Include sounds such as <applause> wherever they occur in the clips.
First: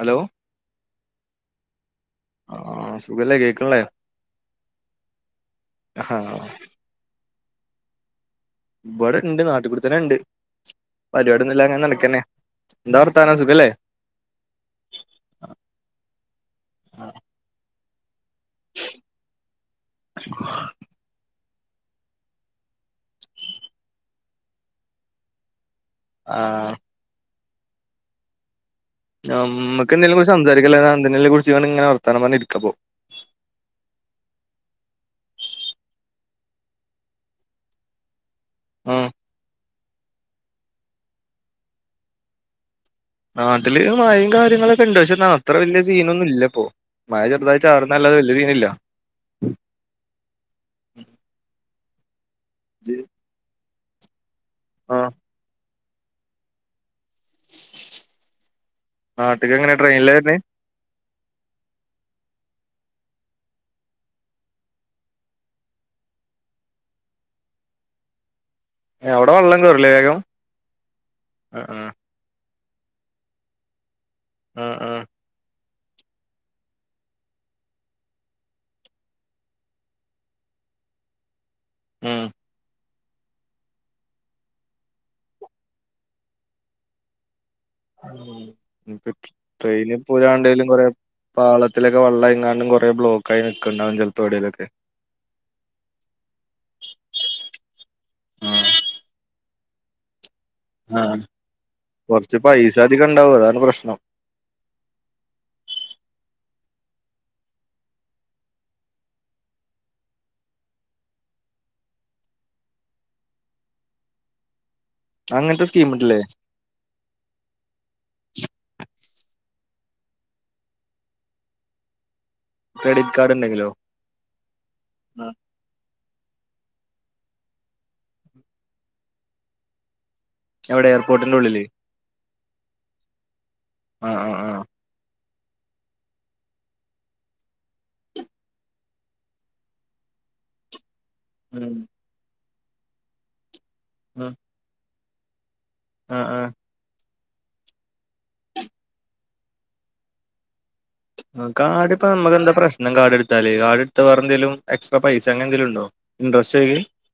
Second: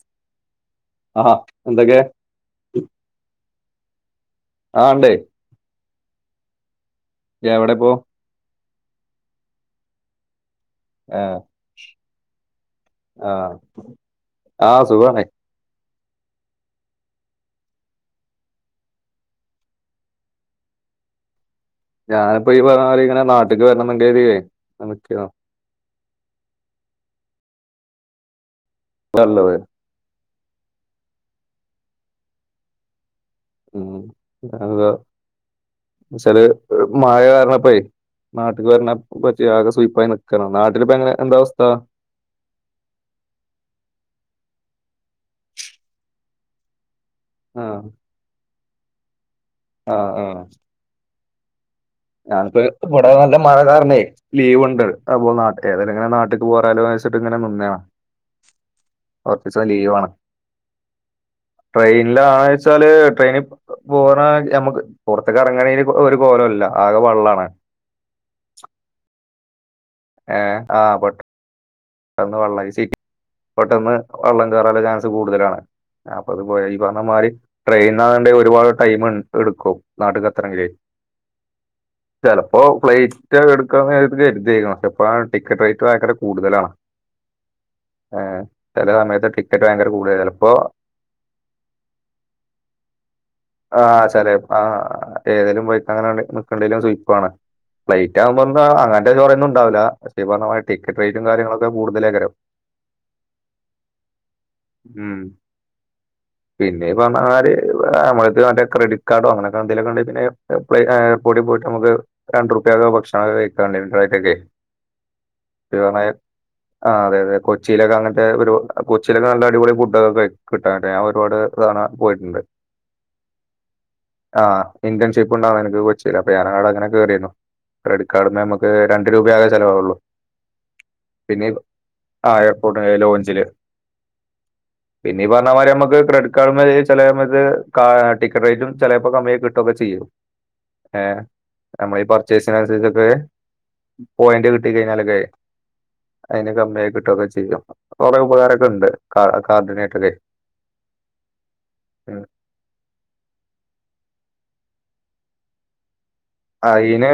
Hello ആഹ് എന്തൊക്കെ? ആഹ് സുഖല്ലേ കേക്ക്ൺലേ. ആണ്ടേ. ആ എവ്ടെപ്പോ? ഇവ്ടെണ്ട് നാട്ടികൂടെത്തന്നെണ്ട്. ഏ, പര്പാടിഒന്നുംല്ലാതങ്ങനെ നടക്കന്നെ എന്താ വർത്താനം സുഖംല്ലേ? ആഹ് സുഖവാണേ. ഞാനിപ്പ ഈ പറഞ്ഞമാതിരി ഇങ്ങനെ നാട്ടിക്ക് വരണംന്ന്കര്തിയേ നിക്കാന്നു. ആഹ് നല്ലത് നമ്മക്കെന്തെലുംകുറിച്ച് സംസാരിക്കല്ലതെ എന്തെതിനെലും കുറിച്ച് ഇങ്ങനെ വർത്താനം പറഞ്ഞിരിക്കാപ്പോ ഉം അതെ എന്താചാല് മഴ കാരണംപ്പഴെ നാട്ടിക്ക് വര്ണ ആ പറ്റിയാകെ സുയിപ്പായി നിക്കാണ് നാട്ടിലിപ്പ എങ്ങനെ എന്താ അവസ്ഥ? നാട്ടില് മഴയും കാര്യങ്ങളൊക്കെണ്ട് പഷേ അത്രവല്യ സീനൊന്നും ഇല്ലപ്പോ. മഴ ചെറുതായി ആ ചാറുംന്നല്ലാതെ വല്യരീല്ല. ആഹ് ആഹ് ഞാനിപ്പോ ഇവ്ടെ നല്ല മഴ കാരണേ ലീവ്ണ്ട് ആ അപ്പോ ന ഏതാലുംങ്ങനെ നാട്ടിക്ക് പോരാലോ ച്ചിട്ടിങ്ങനെ നിന്നേയാണ് നാട്ടിക്ക് കൊറച്ച്സം എങ്ങനെ ലീവാണ്. ട്രെയിനിലാ വരുന്നേ ട്രെയിൻലാണ്ച്ചാല് ട്രെയിനി പോണ ഞമ്മക്ക് പൊറത്തേക്ക്റങ്ങണെ ഒര് കോലംല്ല ആകെ വള്ളാണ്. അവ്ടെ വള്ളം കേറ്ല്ലേവേഗം? ഏ ആഹ് പെട്ട് ആഹ് ആഹ് അതന്ന് വള്ളായി സീറ്റ് പെട്ടെന്ന് വള്ളം ആ കേറാന്ള്ള ആ ചാൻസ് കൂട്തലാണ് അപ്പ അത് <unintelligible> ഈപറഞ്ഞ മാരി ട്രെയിന്നാണ്ടെ ഒര്പാട് ടൈം എ എട്ക്കും നാട്ടിക്ക് എത്തണങ്കിലെ ഉം ചലോ അപ്പോ ഫ്ലൈറ്റ് എട്ക്കാന്ന് കര്തി എത്തിക്ക്ണ് ഇപ്പഴ്‌ ടിക്കറ്റ് റേറ്റ് ഭയങ്കര കൂടുതലാണ്. ചില ഇന്നിപ്പോ സമയത്ത് ടിക്കറ്റ് ഭയങ്കര ട്രെയിനി കൂടുതലാണ് ചിലപ്പോ പോരാണ്ടെലും കൊറേ പാളത്തിലൊക്കെ വള്ളം ആയിങ്ങാണ്ടും കൊറേ ബ്ലോക്കായി നിക്ക്ണ്ടാവും ചെലപ്പ എവിടെലൊക്കെ. ഏതേലും വഴിക്കങ്ങനെ <unintelligible> നിക്കണ്ടിവരും സുയിപ്പാവാണ് ഫ്ലൈറ്റ് ആക്മ്പഎന്താ ആഹ് അങ്ങനത്തെ ചോറൊന്നുംണ്ടാവില്ല പഷേ ഈ പറഞ്ഞമാരി ടിക്കറ്റ്റേറ്റും കാര്യങ്ങളൊക്കെ കൂട്തലേക്കരം. പൈസധികംണ്ടാവും അതാണ് പ്രശ്നം ഉം പിന്നീപ്പർഞ്ഞമാരി നമ്മളെട്ത്ത് മറ്റേ ക്രെഡിറ്റ് കാർഡോ അങ്ങനൊക്കെ എന്തേലൊക്കെ ഉണ്ടെങ്കി പിന്നെ പൊയ് ആഹ് പൊടി പോയ്ട്ടമ്മക്ക് രണ്ടുർപ്യയക്കൊക്കെ ഭക്ഷണൊക്കെ കഴിക്കാ <unintelligible> അങ്ങനത്തെ സ്കീംണ്ട്ല്ലേ ആഹ് അതെ അതെ കൊ കൊച്ചിയിലൊക്കെ അങ്ങൻത്തെ ഒരു കൊച്ചിയിലൊക്കെ നല്ല അടിപൊളി ഫുഡൊക്കെ കിട്ടാനണ്ട് ഞാൻ ഒരുപാട് തവണ പോയിട്ടുണ്ട് ക്രെഡിറ്റ് കാർഡ് ഉണ്ടെങ്കിലോ ആഹ് ഇന്റേൺഷിപ്പ് ഉണ്ടാവനക്ക് കൊച്ചീല് അപ്പ ഞാനവടങ്ങനെ കേറീനു ക്രെഡിറ്റ് കാർഡ്ന്നമ്മക്ക് രണ്ട് രൂപേ ആകെ ചെലവുള്ളൂ എവിടെ എയർപോർട്ടിന്റുള്ളില് ആഹ് എയർപോർട്ടിന്റെ ലോഞ്ചില് ആഹ് ആഹ് ആഹ് പിന്നെ ഈ പർഞ്ഞമാരി നമ്മക്ക് ക്രെഡിറ്റ് കാർഡ്മ്മല് ചെലേ മ്മക്ക് ടിക്കറ്റ് റേറ്റും ചെലേപ്പോ കമ്മിയായി കിട്ടൊക്കെ ചെയ്യും ഏഹ് ഉം നമ്മളീ പർച്ചേസിനനു സരിച്ചൊക്കെ ഉം പോയിന്റ് കിട്ടി കഴിഞ്ഞാലൊക്കെ ആഹ് ആഹ് അയ്ന് കമ്മിയാക്കി കിട്ടൊക്കെ ചെയ്യും കൊറേ ഉപകാരൊക്കെണ്ട് ആഹ് കാർഡിനേറ്റൊക്കെ കാർഡ്പ്പ നമ്മക്കെന്താ പ്രശ്നം കാർഡ്ട്ത്താല് കാർഡ്ട്ത്ത വേറെന്തേലും എക്സ്ട്രാ പൈസ അങ്ങെന്തേലുണ്ടോ <unintelligible> പിന്നേ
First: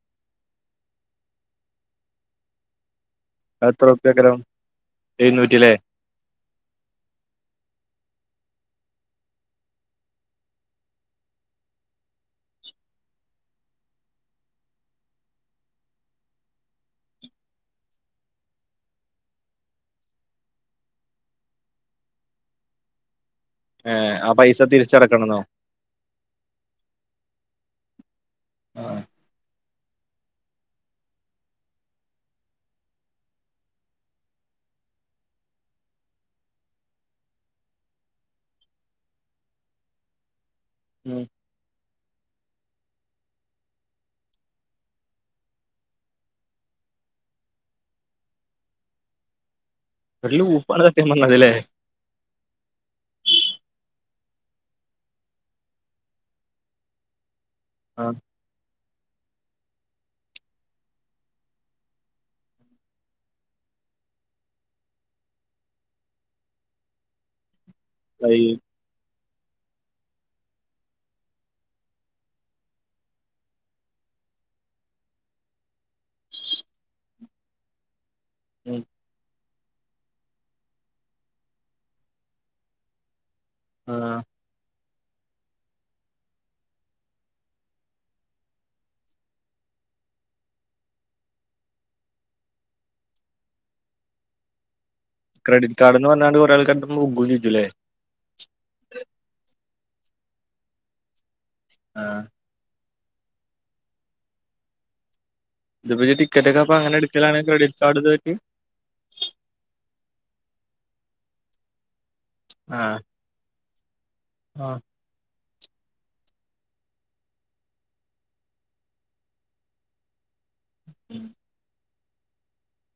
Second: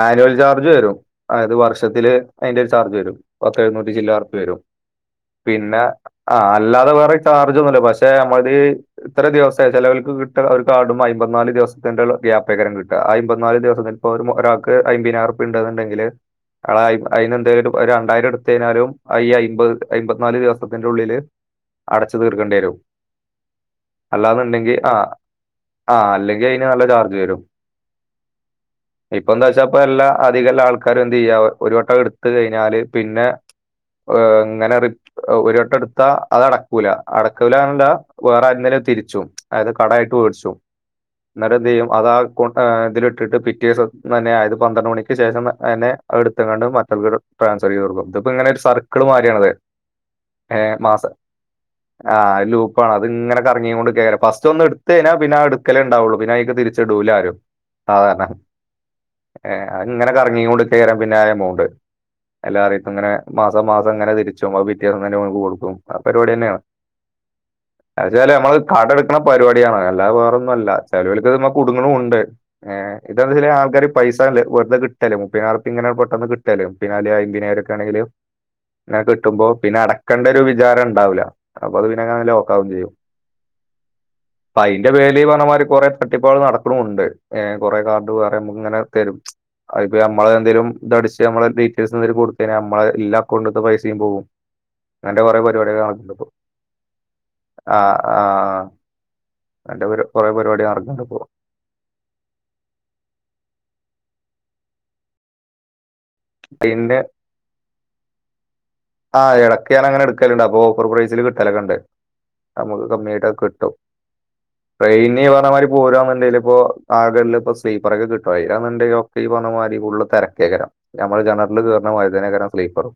ആനുവൽ ചാർജ് വരും അതായത് വർഷത്തില് അതിന്റെ ഒരു ചാർജ് വരും പത്തെഴുന്നൂറ്റി എത്രറുപ്യക്കരം ചില്ലാർപ്യ വരും എഴുന്നൂറ്റില്ലേ പിന്നെ ആഹ് അല്ലാതെ വേറെ ചാർജൊന്നുല്ല പക്ഷെ നമ്മൾതീ ത്ര ദിവസായി ചേലോൽക്ക് കിട്ട ഒരു കാർഡുമ്മെ അയ്മ്പത്ത് നാല് ദിവസത്തിന്റെ ഗ്യാപ്പേക്കാരം കിട്ട ആഹ് അയ്മ്പ നാല് ദിവസത്തിന്പ്പ ഒരു ഒരാൾക്ക് അയിമ്പീനായ്ർപ്യ ഉണ്ട്ന്ന് ഉണ്ടെങ്കില് ആഹ് അയ്ന്നെന്തേലും ഒരണ്ടായിരട്ത്തയ്ഞ്ഞാലും ഈ അയ്മ്പത് അയ്മ്പപത്തി നാല് ദിവസത്തിന്റുള്ളില് അടച്ചു തീർക്കണ്ടിയേരും ഏഹ് ആഹ് പൈസ തിരിച്ചടക്കണെന്നോ ആഹ് അല്ലെങ്കി അയ്ന് നല്ല ചാർജ് വരും ആഹ് ഇപ്പന്താച്ചാപ്പല്ലാ അധികല്ലാ ആൾക്കാരും എന്തയ്യാ ഒരു വട്ടം എടുത്ത് കഴിഞ്ഞാല് പിന്നെ ഇങ്ങനെ റി ഒരു വട്ടട്ത്താ അത് അടക്കൂല അടക്കൂലന്നല്ല വേറാരെട്ത്ത്ന്നേലും തിരിച്ചും അതായത് കടായ്ട്ട് വേട്ച്ചും ഉം ന്നട്ടെന്തെയ്യും അതാ കൊ തിലിട്ടിട്ട് പിറ്റേ ദിവസം തന്നെ അതായത് പന്ത്രണ്ട് മണിക്ക് ശേഷം തന്നെ അത്ട്ത്ത്കാണ്ട് മറ്റുള്ള ട്രൻസ്ഫർ ചെയ്തൊട്ക്കും ഇത്പ്പോങ്ങനെ ഒരു സർക്ക്‌ള് മാരിയാണത് ഒരു ലൂപ്പാണ് സത്യം പർഞ്ഞാല് ലേ ആഹ് ലൂപ്പാണ് അത്ങ്ങനെ കറങ്ങീകോണ്ട്ക്കേക്കാരം ഫസ്റ്റ് ഒന്ന്ട്ത്തയ്ഞ്ഞാ പിന്നാ ഇട്ക്കലേണ്ടാവുള്ളൂ പിന്നയ്ക്ക് തിരിച്ചു ച്ച്ടൂലാരും ആഹ് സാധാരണ ഏഹ് അത്ങ്ങനെ കറങ്ങീകോണ്ട്ക്കേക്കാരം പിന്നാ എമൗണ്ട് എല്ലാരീക്കും ഇങ്ങനെ മാസം മാസം ഇങ്ങനെ തിരിച്ചും അത് പിറ്റേന്നെ ഒർക്ക്‌ കൊടുക്കും ആഹ് പരിപാടി തന്നേണ് ഏതായാലും കൈ നമ്മള് കട്ക്ക്‌ണ പരിപാടിയാണ് അല്ലാതെ വേറെന്നു അല്ല ചേലോൽക്ക്ത്മ്മെ കുടുങ്ങണുംണ്ട് ഏഹ് ഇതെന്താച്ചാല് ആൾക്കാര് പൈസ കണ്ട് വെർതെ കിട്ടല്ലെ മുപ്പീനായിരുർ ക്കെങ്ങനെ പെട്ടന്ന് കിട്ടല്ലേ മുപ്പീനായിരം അല്ലെ അയ്മ്പീനായ്രൊക്കാണെങ്കില് ഉം ങ്ങനെ കിട്ടുമ്പോ പിന്നടക്കണ്ടൊരു വിചാരണ്ടാവൂല അപ്പൊത് പിന്നങ്ങനെ ലോക്കാവും ചെയ്യും ആഹ് പ്പയ്ന്റെ പേരിലീ പർഞ്ഞ മാതിരി കൊറേ തട്ടിപ്പാള് നടക്കുണൂണ്ട് ഏഹ് കൊറേ കാർഡ് വേറെ നമുക്ക്ങ്ങനെ തരും അയ്പ്പ ഞമ്മളെ എന്തെലും ദടിച്ച് നമ്മളെ ഡീറ്റെയിൽസ് എന്തേലും കൊടുത്തയ്ഞ്ഞാ നമ്മളെ എല്ല അക്കൗണ്ട്ത്തെ പൈസിം പോവും ങ്ങൻത്തെ കൊറേ ക്രെഡിറ്റ് പരിപാടിയൊക്കെ കാർഡ്ന്ന് നടക്ക്ണ്ട്പ്പോ പറഞ്ഞാണ്ട് കുറെ ആൾക്കാരടുത്ത് മുക്കും ചെയ്യൂല്ലേ ആഹ് ആഹ് അങ്ങനത്തെ കൊറേ പരിപാടി നടക്ക്‌ണ്ട്പ്പോ ആഹ് ഇത്പ്പം ഇജ്ജ് ടിക്കറ്റൊക്കെ അപ്പ അങ്ങന പിന്നെ എടുക്കലാണ് ക്രെഡിറ്റ് കാർഡ് വെച്ച് ആഹ് ഇടക് ങ്ങനെ എടുക്കലുണ്ട് അപ്പോ ഓഫർ പ്രൈസിൽ കിട്ടലൊക്കെണ്ട് നമുക്ക് ആഹ് കമ്മീയായിട്ട് ഒക്കെ കിട്ടും ആഹ് ട്രെയിൻ ഇയ്യ് പറഞ്ഞമാതിരി പോരാെന്നുണ്ടെില് ഇപ്പോ ആകെ ഇല്ല ഇപ്പോ സ്ലീപ്പറൊക്കെ കിട്ടയി <unintelligible> പറഞ്ഞ മാതിരി ഫുള് തിരക്കേക്കരാം നമ്മൾ ജനറല് കയറുന്ന മാരി ആയികാരം സ്ലീപ്പറും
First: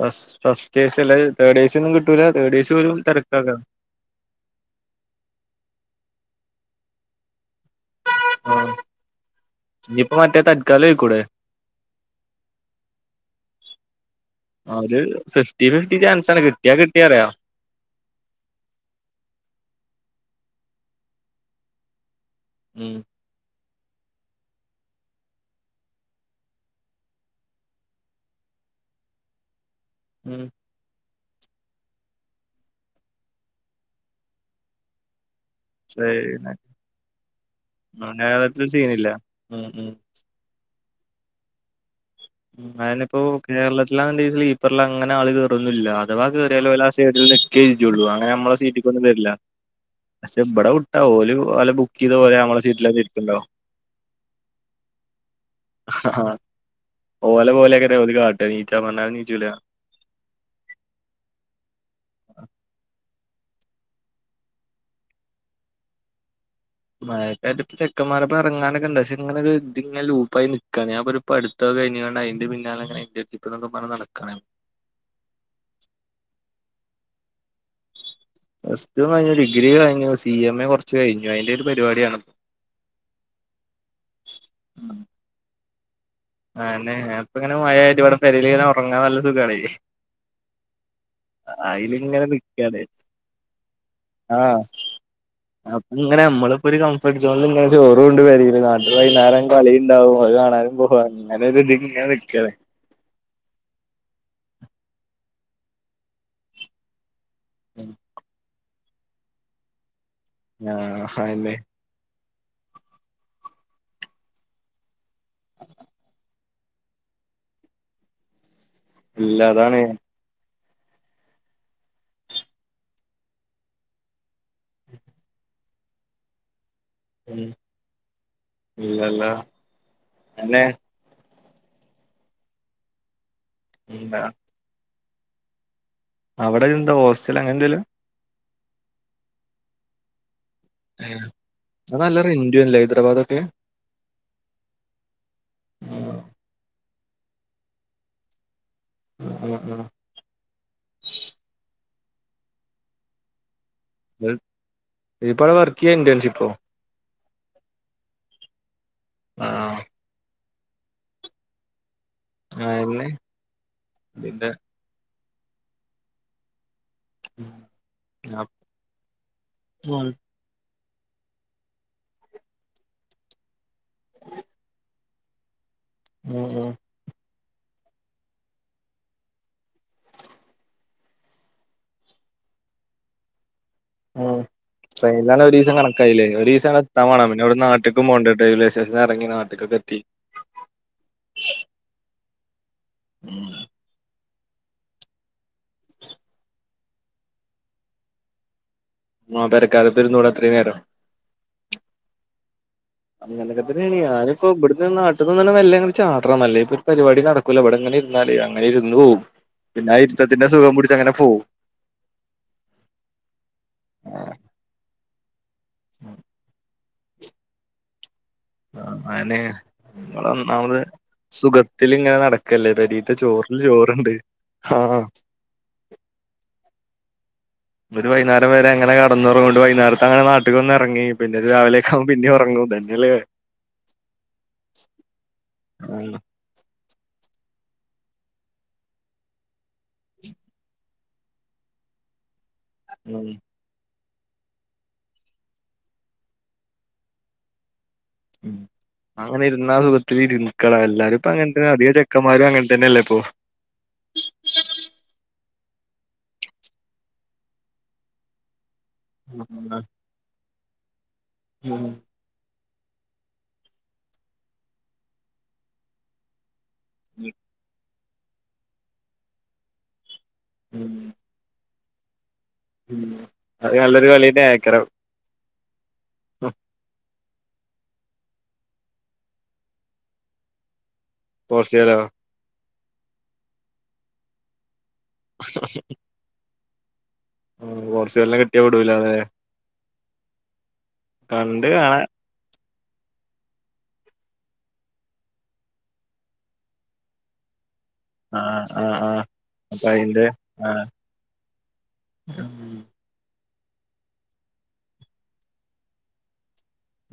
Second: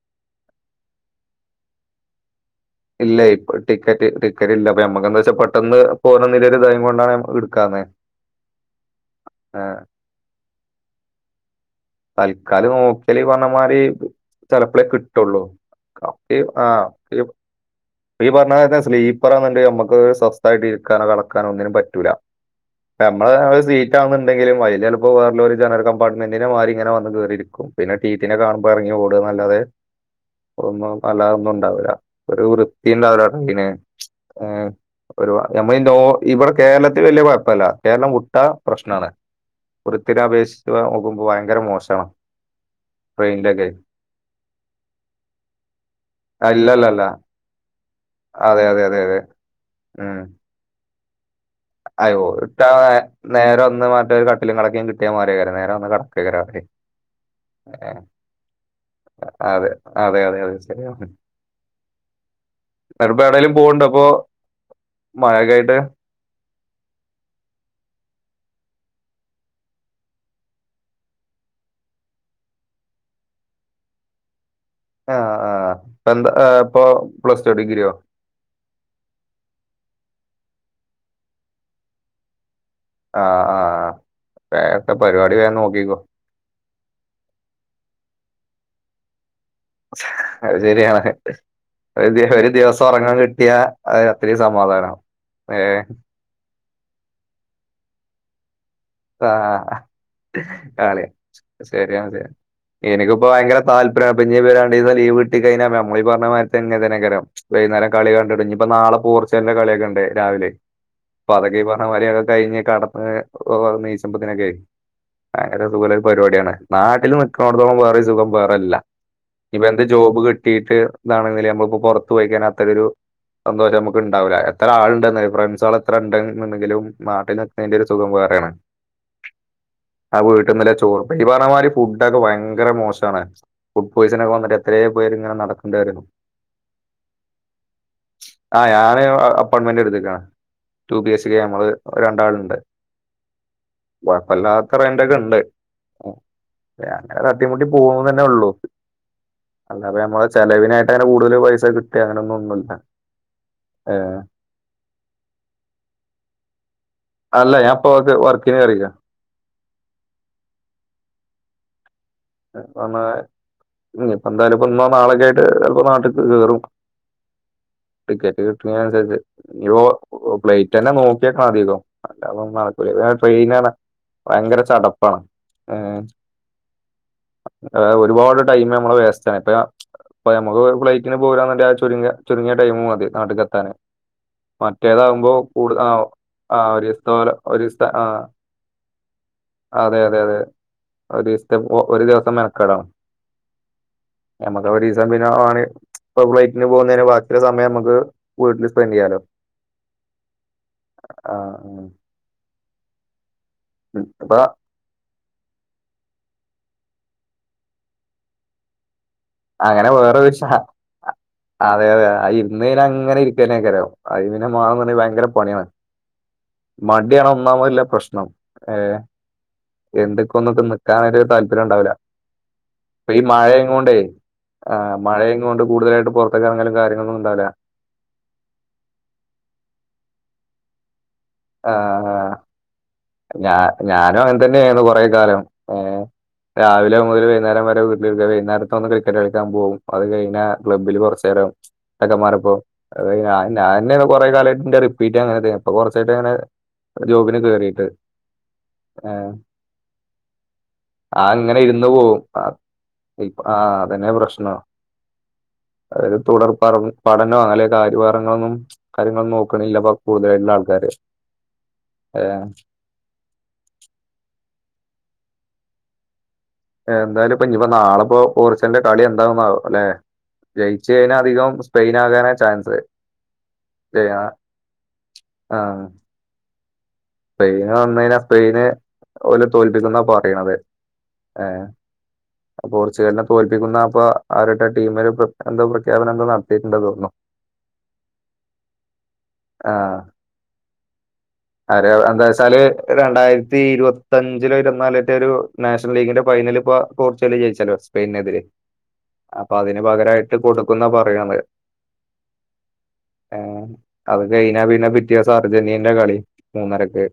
ഫസ് ഫസ്റ്റ്യ്ഷല് തേർടേശലും ക് ട്ടൂലാ ലേഡീസ് <unintelligible> ഇല്ലൈ ഇപ്പൊ ടിക് ക്കറ്റ് ടിക്കറ്റില്ല അപ്പം ഞമ്മക്ക് എന്താ വെച്ചാ പെട്ടെന്ന് പോണംതീല് ഒരു ടൈം കൊണ്ടാണ് എടുക്കാന്നേ <inaudible> ഇഞ്ഞിപ്പം മറ്റെ തല്ക്കാല് യികൂടെ തല്ക്കാല് നോക്കിയാല് ഈ പറഞ്ഞ മാരീ ആ ചെലപ്പളെ ഒരു കിട്ടുള്ളൂ ഫിഫ്റ്റി ഫിഫ്റ്റി ചാൻസ് ഒക്കെ ആണ് കിട്ടിയാ ആഹ് കിട്ടിയ പറയാ പീ പറഞ്ഞഓലെ സ്ലീപ്പറാന്ന്ണ്ടെ നമ്മുക്ക് സ്വസ്ഥയിട്ട് ഇരിക്കാനോ കടക്കാനോ ഒന്നിനും പറ്റൂല ഉം നമ്മള് ഒരു സീറ്റ് ആകുന്നുണ്ടെങ്കിലും ആയില് ചെലപ്പം വേറല്ലോരു ജനറൽ കമ്പാർ്മെന്റിന് മാരി ഇങ്ങനെ വന്ന് കയറിയിരിക്കും പിന്നെടീറ്റിനെ കാണുമ്പോ ഇറങ്ങി ഓടന്നല്ലാതെ ഉം ഒന്നും അല്ലാതെ ഒന്നും ഉണ്ടാവില്ല ഒരു വൃത്തിണ്ടാവൂല ട്രെയിന് ഏഹ് ഒരു ഞമ്മളെ നോ ശരി. ഇവിടെ കേരളത്തിൽ വല്യ കുഴപ്പല്ല കേരളം വിട്ടാൽ മലയാളത്തിൽ സീനില്ല പ്രശ്നാണ് ഉം ഉം വൃത്തിനെ അപേക്ഷിച്ച് നോകുമ്പോ ഭയങ്കര മോശണ് മം അഅന്നെ പ്പോ കേരളത്തിലാണ്ടി സ്ലീപ്പറിൽ അങ്ങനെ ആൾ കയറന്നില്ല അഥവാ കയറിയാൽ ഓല് ആ അല്ലല്ലല്ല സൈഡ് നിക് ക്കെജൊള്ളു അങ്ങനെ നമ്മളെ അതെ അതെ അതെ സീറ്റിക്കൊന്നും വരില്ല പക്ഷെ ഇവിടെ വിട്ട ഓല് ഒലെ അയി ഓല് <unintelligible> നേരെവന്ന് മറ്റെ കട്ടില കടക്ക കിട്ടിയ മാരി ആയികാരം നേരെ വന്ന് കടക്കൈകാരം അവിടേം ഒലെ പോലൈക്കാരം ഓല് കാട്ട നിച്ചാൻ പറഞ്ഞാലും നീച്ചൂല അതെ അതെ അതെ ശരിയാണ് എന്നിട്ട്പോ ഏടെലും പോവണ്ട് പ്പൊ മഴക്കായിട്ട് മയക്കായിട്ട്പ്പ ചെക്കന്മാരപ്പൊ ഇറങ്ങാനക്കണ്ട് പക്ഷെ ഇങ്ങനെ ഒരു ഇതിങ്ങനെ ലൂപ്പായി നിക്കാണ് ഞാപൊരു, പ്പടുത്തോ കഴിഞ്ആണ്ട് അയ്ന്റെ പിന്നാലെങ്ങനെ <unintelligible> നടക്കാണ് ആഹ് ആഹ് പ്പംന്ത്‌ ആഹ് പ്പൊ പ്ലസ് ടു ഡിഗ്രിയോ പ്ലസ് ടു കഴിഞ്ഞു ഡിഗ്രി കയിഞ്ഞു സി എം എ കുറച്ച്ഴഞ്ഞു അയ്ന്റെറ ഒരു പരിപാടിയാണ് ഇപ്പോ ആഹ് ആഹ് വേ അടുത്ത പരിപാടി വേ നോക്കിക്കോ അഅന്നെ ഞാൻ പ്പങ്ങനെ മഴ ആയിട്ട് വടെ പെരീല് ഇങ്ങനെ ഉറങ്ങാൻ നല്ല സുഖണേ അഹ് ശരിയാണ് ഒരു അയിലിങ്ങനെ ഒരു നിക്കാണ് ദിവസം ഉറങ്ങാൻ കിട്ടിയാ അഹ് അത്രയും സമാധാനം ഏഹ് ങ്ങന അമ്മളിപ്പോരു കൻഫർട്ട് ജൊണ്ല് ങ്ങനെ ചോറുണ്ട് പെരീല് നാ ഇനി വൈകുന്നേരം കളിയുണ്ടാവും അത് കാണാനും പോവാ അങ്ങനെ ഒരു ഇതിൽ ഇങ്ങനെ ശരിയാതെ നിക്കാണ് എനിക്കിപ്പ ഭയങ്കര താല്പര്യംഅപ്പ ഞ് പൊ രണ്ടീസം ലീവ് ട്ടി കഴിഞ്ഞ മമ്മി പറഞ്ഞ മാരതെന്നെ തെനെ ക്കരാം വൈകുന്നേരം കളി കണ്ടിട്ട് ഇഞ്ഞി പ്പൊ നാളെ പോർച്ചുഗൽ കളിയൊക്കെണ്ട് രാവിലെ ആഹ് അപ്പൊ അതെന്നെ അതൊക്കെപ ആമാര്യോകെ കഴിഞ്ഞ് കട <unintelligible> നീച്ചുമ്പത്തനൊക്കെ ഭയങ്കര സുഖല്ല ഒരു പരിപാടിയാണ് നാട്ടിൽ നിൽക്കുന്നടത്തോളം വേറെ സുഖം വേറെല്ല ഇല്ല ഇപ്പ അതാണ് എന്ത ജോബ് കിട്ടിയിട്ട് ഇതാണെന്നിലെ അമ്മഹ് പൊ പുറത്തു പോയ്ക്കാണെ അത്തരരു സന്തോഷം നമുക്ക് ഉണ്ടാവില്ല എത്ര ആളുണ്ട് ഫ്രണ്ട്സുകൾ എത്ര ഉണ്ട്ന്ന്ങ്കിലും നാട്ടിലെ ഇല്ല എത്തെയ്ന്റൊരു സുഖം വേറെയാണ് ഇല്ല ല്ല ആഹ് വീട്ടിൽന്ന്ലെ ചോറ് <unintelligible> പറഞ്ഞമാരി ഫുഡൊക്കെ ഭയങ്കര മോശണ് ഫുഡ് എന്താ പോയിസൺ ഒക്കെ വന്നിട്ട് എത്രയോ പേര് ഇങ്ങനെ നടക്കണ്ട് അറിയോ അവിടെ എന്താ ഹോസ്റ്റൽ അങ്ങനന്തേലും ആഹ് ഞാന് അപ്പാർട്ട്മെന്റ് എടുത്തിക്ക ടു ബി എസ് സി നമ്മള് രണ്ടാളുണ്ട് ഹൈദരാബാദക്കെ കുഴപ്പല്ലാത്തെ റെൻ്റെക്കെ ഉണ്ട് ആഹ് അങ്ങന തട്ടിമുട്ടി പോന്ന് തന്നെ ഉള്ളൂ ആഹ് ആഹ്. അല്ലാ നമ്മ ചെലവിനായിട്ട് അങ്ങനെ കൂടുതൽ പൈസ കിട്ടി അങ്ങനൊന്നും ഒന്നുമില്ല ഇപടെ വർക്ക് ചെയ്യാ ഇന്റേൺഷിപ്പ അല്ല ഞപ്പൊക്ക വർക്കിന്ക്കറിക ആഹ് പറാ ആന്നെ ഇപ്പ പിന്നെ എന്തായാലും ഇപ്പ ഇനാളൊക്കെ ആയിട്ട് ചപ്പോ നാട്ടിൽക്ക് കേറും ടിക്കറ്റ് കിട്ടനുസരിച്ച് ഫ്ലൈറ്റ് ന്നെ നോക്കിയേക്കാ മധതിതൊ അല്ലന്നും നടക്ക ട്രെയിന ഭയങ്കര ചടപ്പാണ് ഏഹ് ഉം ഉം ഒരുപാട് ടൈം നമ്മള് വേസ്റ്റ്ണ് ഇപ്പ അപ്പഞമുക്ക് ഫ്ലൈറ്റിന് പോരാന്ന ചു ചുരുങ്ങിയ ടൈം മതി നട്ടക്ക്ത്താന് ആഹ് ട്രയിനൽ ഒരു ദിവസം ആഹ് കണക്കായില്ലേ ഒരു ദിവസ ആഹ് എത്താ വേണം ഒരീസത്തോലെ പിന്ന ഇവി ഒരീസത്തെ നാിലേും ആഹ് പോകണ്ട്രയിവേ സ്റ്റേഷ ഇറങ്ങി നട്ട അതെ അതെ അതെ ഒരു ഒരു ദിവസം മെനക്കാടാം ഉം നമ്മുക്ക് ഒരീസ പിന്നെ ഇ ഫ്ലൈറ്റിന് പോകുന്നതിന് ബാക്ക സമയം നമുക്ക് വീട്ടില് സ്പെൻഡറ് ചെയ്യാലോ പെരക്കാലത്ത് ഇരുന്നൂടെ അത്രയും നേരം ആഹ് അനക്ക ഇപ്പൊ <unintelligible> നാട്ടിൽ നിന്നെ വല്ല അങ്ങനെ ചാടണം അല്ലേ ഇപ്പൊ ഒരു പരിപാടി നടക്കൂല്ല അവിടെങ്ങനെ ഇരുന്നാലേ അങ്ങനെ ഇരുന്ന് പോകും അങ്ങനെ പിന്നെ വേറെ വിഷ അരിരുത്തത്തിന്റെ സുഖം കുടിച്ച് അങ്ങനെ പോകവും അതെ അതെ ആ ഇരുന്നതിന് അങ്ങനെ ഇരിക്കാനേക്ക അറിയോ അത് പിന്നെ മോന്ന് പറഞ്ഞൽ ഭയങ്കര പണിയാണ് <inaudible> മടിയാണ് ഒന്നാമത്ത പ്രശ്നം ആഹ് അതനെ നിങ്ങൾ എന്തൊക്കെ ഒന്നൊക്കെ ഒന്നാമത് നിക്കാനൊരു താല്പര്യം സുഖത്തി ഉണ്ടാവില്ല ഇങ്ങനെ നടക്ക ല്ലേത്ത ചോറിൽ ചോറുണ്ട് ആഹ് മഴയയും കൊണ്ട് കൂടുതായിട്ട് പുറത്തേക്ക ഇറങ്ങും കാര്ങ്ങളന്നും ഉണ്ടാവില്ല ഒരു വൈകേരം വരെ അങ്ങനെ കടന്നറങ്ങിണ്ട് വൈകുന്നര അങ്ങനെ നാട്ടിൽ കൊന്ന് ഇറങ്ങുകയും ആഹ് ആഹ് ഞ ഞാനും അന്ന്തന്നെയായിരുന്നു കൊറെ കാലം ഏഹ് രാവിലെ മുതൽ വൈകേരം വരെ വീട്ടില വകുന്നേരത്ത ഒന്ന് ക്രിക്കറ്റ് കളിക്കാൻ പോകും അത് കഴിഞ്ഞ ക്ലബ്ബില് കുറച്ചു നേരം ചക്കന്മാരപ്പോ ഉം ഞാൻ കുറെ കാലമായിട്ട്ന്റെ റിപ്പീറ്റ് അങ്ങനെ അപ്പൊ കുറച്ചായിട്ട് അങ്ങനെ ജോബിന് കേയറിയിട്ട് ഉം അങ്ങനെ ഇരുന്ന സുഖത്തിൽ ഇരിക്കക്കളാം എല്ലാരുംപ്പൊ അങ്ങനെ തന്നെ അിക ചെന്മാരും അങ്ങനെ തന്നെയല്ല ഇപ്പൊ ആഹ് അതന്നെ പ്രശ്നോ അതത് തുടർ പഠനം അങ്ങനെ കാര്യഭാരങ്ങളൊന്നും കാര്യങ്ങൾ നോക്കണല്ലപ്പ കൂടുതലായിട്ടുള്ള ആൾക്കാര് ഉം ഏഹ് എന്തായാല ഇപ്പ ഇനിപ്പ നാളെപ്പോ പോർച്ചന്റെ കളി എന്താവുന്ന അല്ലെ ജയിച്ച ഉം കഴിഞ്ഞാ അധികം സ്പെൻ ആകാനാണ് ചാൻസ് ഉം അത് നല്ലൊരു കളിയുടെ അയക്കറ ആഹ് <unintelligible> സ്പെയിന് വന്ന കഴിഞ്ഞാ സ്പെയിന് പോല തോല്പ്പിക്കുന്നാ പറയണത് ഏഹ് പോർച്ചുഗലോ പോർച്ചുഗലിനെ തോൽപ്പിക്കുന്ന അപ്പൊ അവരുടെ ടീമില് എന്തോ പ്രഖ്യാപനം എന്താ നടത്തിയിട്ടുണ്ടോ തോന്നോ പോർച്ചുഗൽനെ കിട്ടിയാ വിടുലലേ? ആഹ് കണ്ട് ആ കാണാ എന്താച്ചാല് രണ്ടായിര ത്തി ഇരുപത്തഞ്ചിലോ ഇരുപ നാല് ലേറ്റ ഒരു നാഷണൽ ലീഗിന്റെ ഫൈനൽ ഇപ്പ പോർച്ച്ഗൽ ജയിച്ചാലോ സ്പെയ്ൻ നെതിരെ ആഹ് ആഹ് ആഹ് അപ്പൊ അതിന് അയിന്റെ പകരമായിട്ട് ആഹ് കൊടുക്കുന്ന പറയണത് ആ അത് കഴിഞ്ഞ പിന്നെ പിറ്റേസം അർജന്റീനന്റെ കളി മൂന്നരക്ക്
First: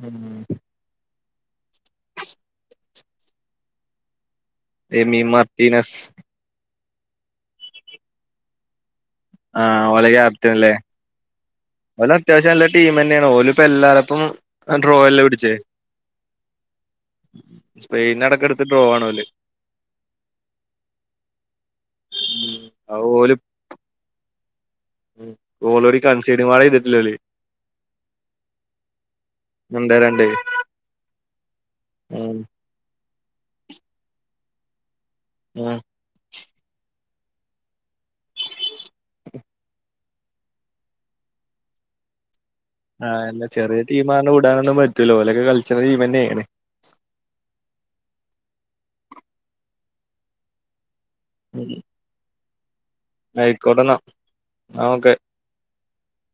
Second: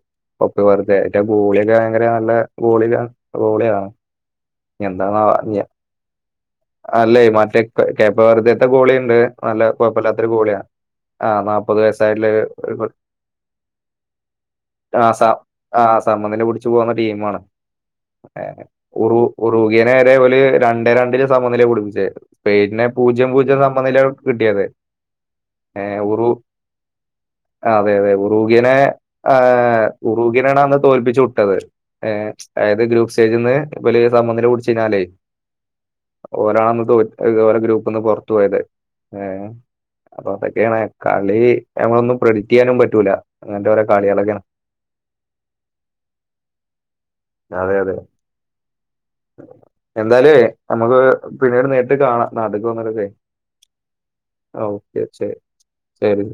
ഒപ്പി വെറുത റ്റ ഗോളിയൊക്കെ ഭയങ്കര നല്ല ഗോളി ഗോളിയ എമി എന്താണാവോ മാർട്ടീനസ് അല്ലേ മറ്റേ കേപ്പ വെറുതെത്തെ ഗോളിണ്ട്. നല്ല ആഹ് ഓലെ കുഴപ്പല്ലാത്തൊരു ക്യാപ്റ്റൻ ഗോളിയാ അല്ലേ ആഹ് നാല്പ്പത് വയസ്സായിട്ടുള്ള ങ്ങനെണ് ഓല് ഇപ്പോ എല്ലാരപ്പും ആ സ ആ സമനില പിടിച്ച് പോകുന്ന ടീമാണ് സ്പെയിനടക്കെടുതിട്ട്. ഉറു ഉറുകിയനെ വരെ ഓല് രണ്ടേ രണ്ടിന് സമന നില പിടിപ്പിച്ച. സ്പെയ്നെ അത് പൂജ്യം ഓല് പൂജ്യം സമനില കിട്ടിയത്. ഏ ഓൾറെഡി ഉറു കൺസീഡും കൂടെ ചെയ്തിട്ടില്ല ഓല് ആ അതെ അതെ ഉറുഗനെ ആ രണ്ടേ രണ്ടേ ഉറൂഖിയനണന്ന് തോൽപ്പിച്ചു വിട്ടത് ഏ.. ഉം അതായത് ഗ്രൂപ്പ് സ്റ്റേജ്ന്ന് ഇവല് സമനില പുടിച്ച് കാണ്ടേ ഉം ഓരാണന്ന് തോറ്റ് ഓരോ ഗ്രൂപ്പ്ന്ന് പുറത്തു പോയത് ഏ അപ്പൊ അതൊക്കെയാണ് കളി ഞമ്മളൊന്നും പ്രെഡിറ്റ് ചെയ്യാനും പറ്റൂല അങ്ങനത്തെര ടീം ആണ് പറഞ്ഞ് വിടാനൊന്നും പറ്റൂല ഓലക്കെ കളിച്ചണ ടീംമെന്നേനെ. അതെ അതെ എന്താലും നമുക്ക് പിന്നീട് നേരിട്ട് കാണാം നാട്ട്ക്ക് വന്നട്ടൊക്കെ. ആയിക്കോട്ടെന്നാ ഓക്കെ ശരി ശരി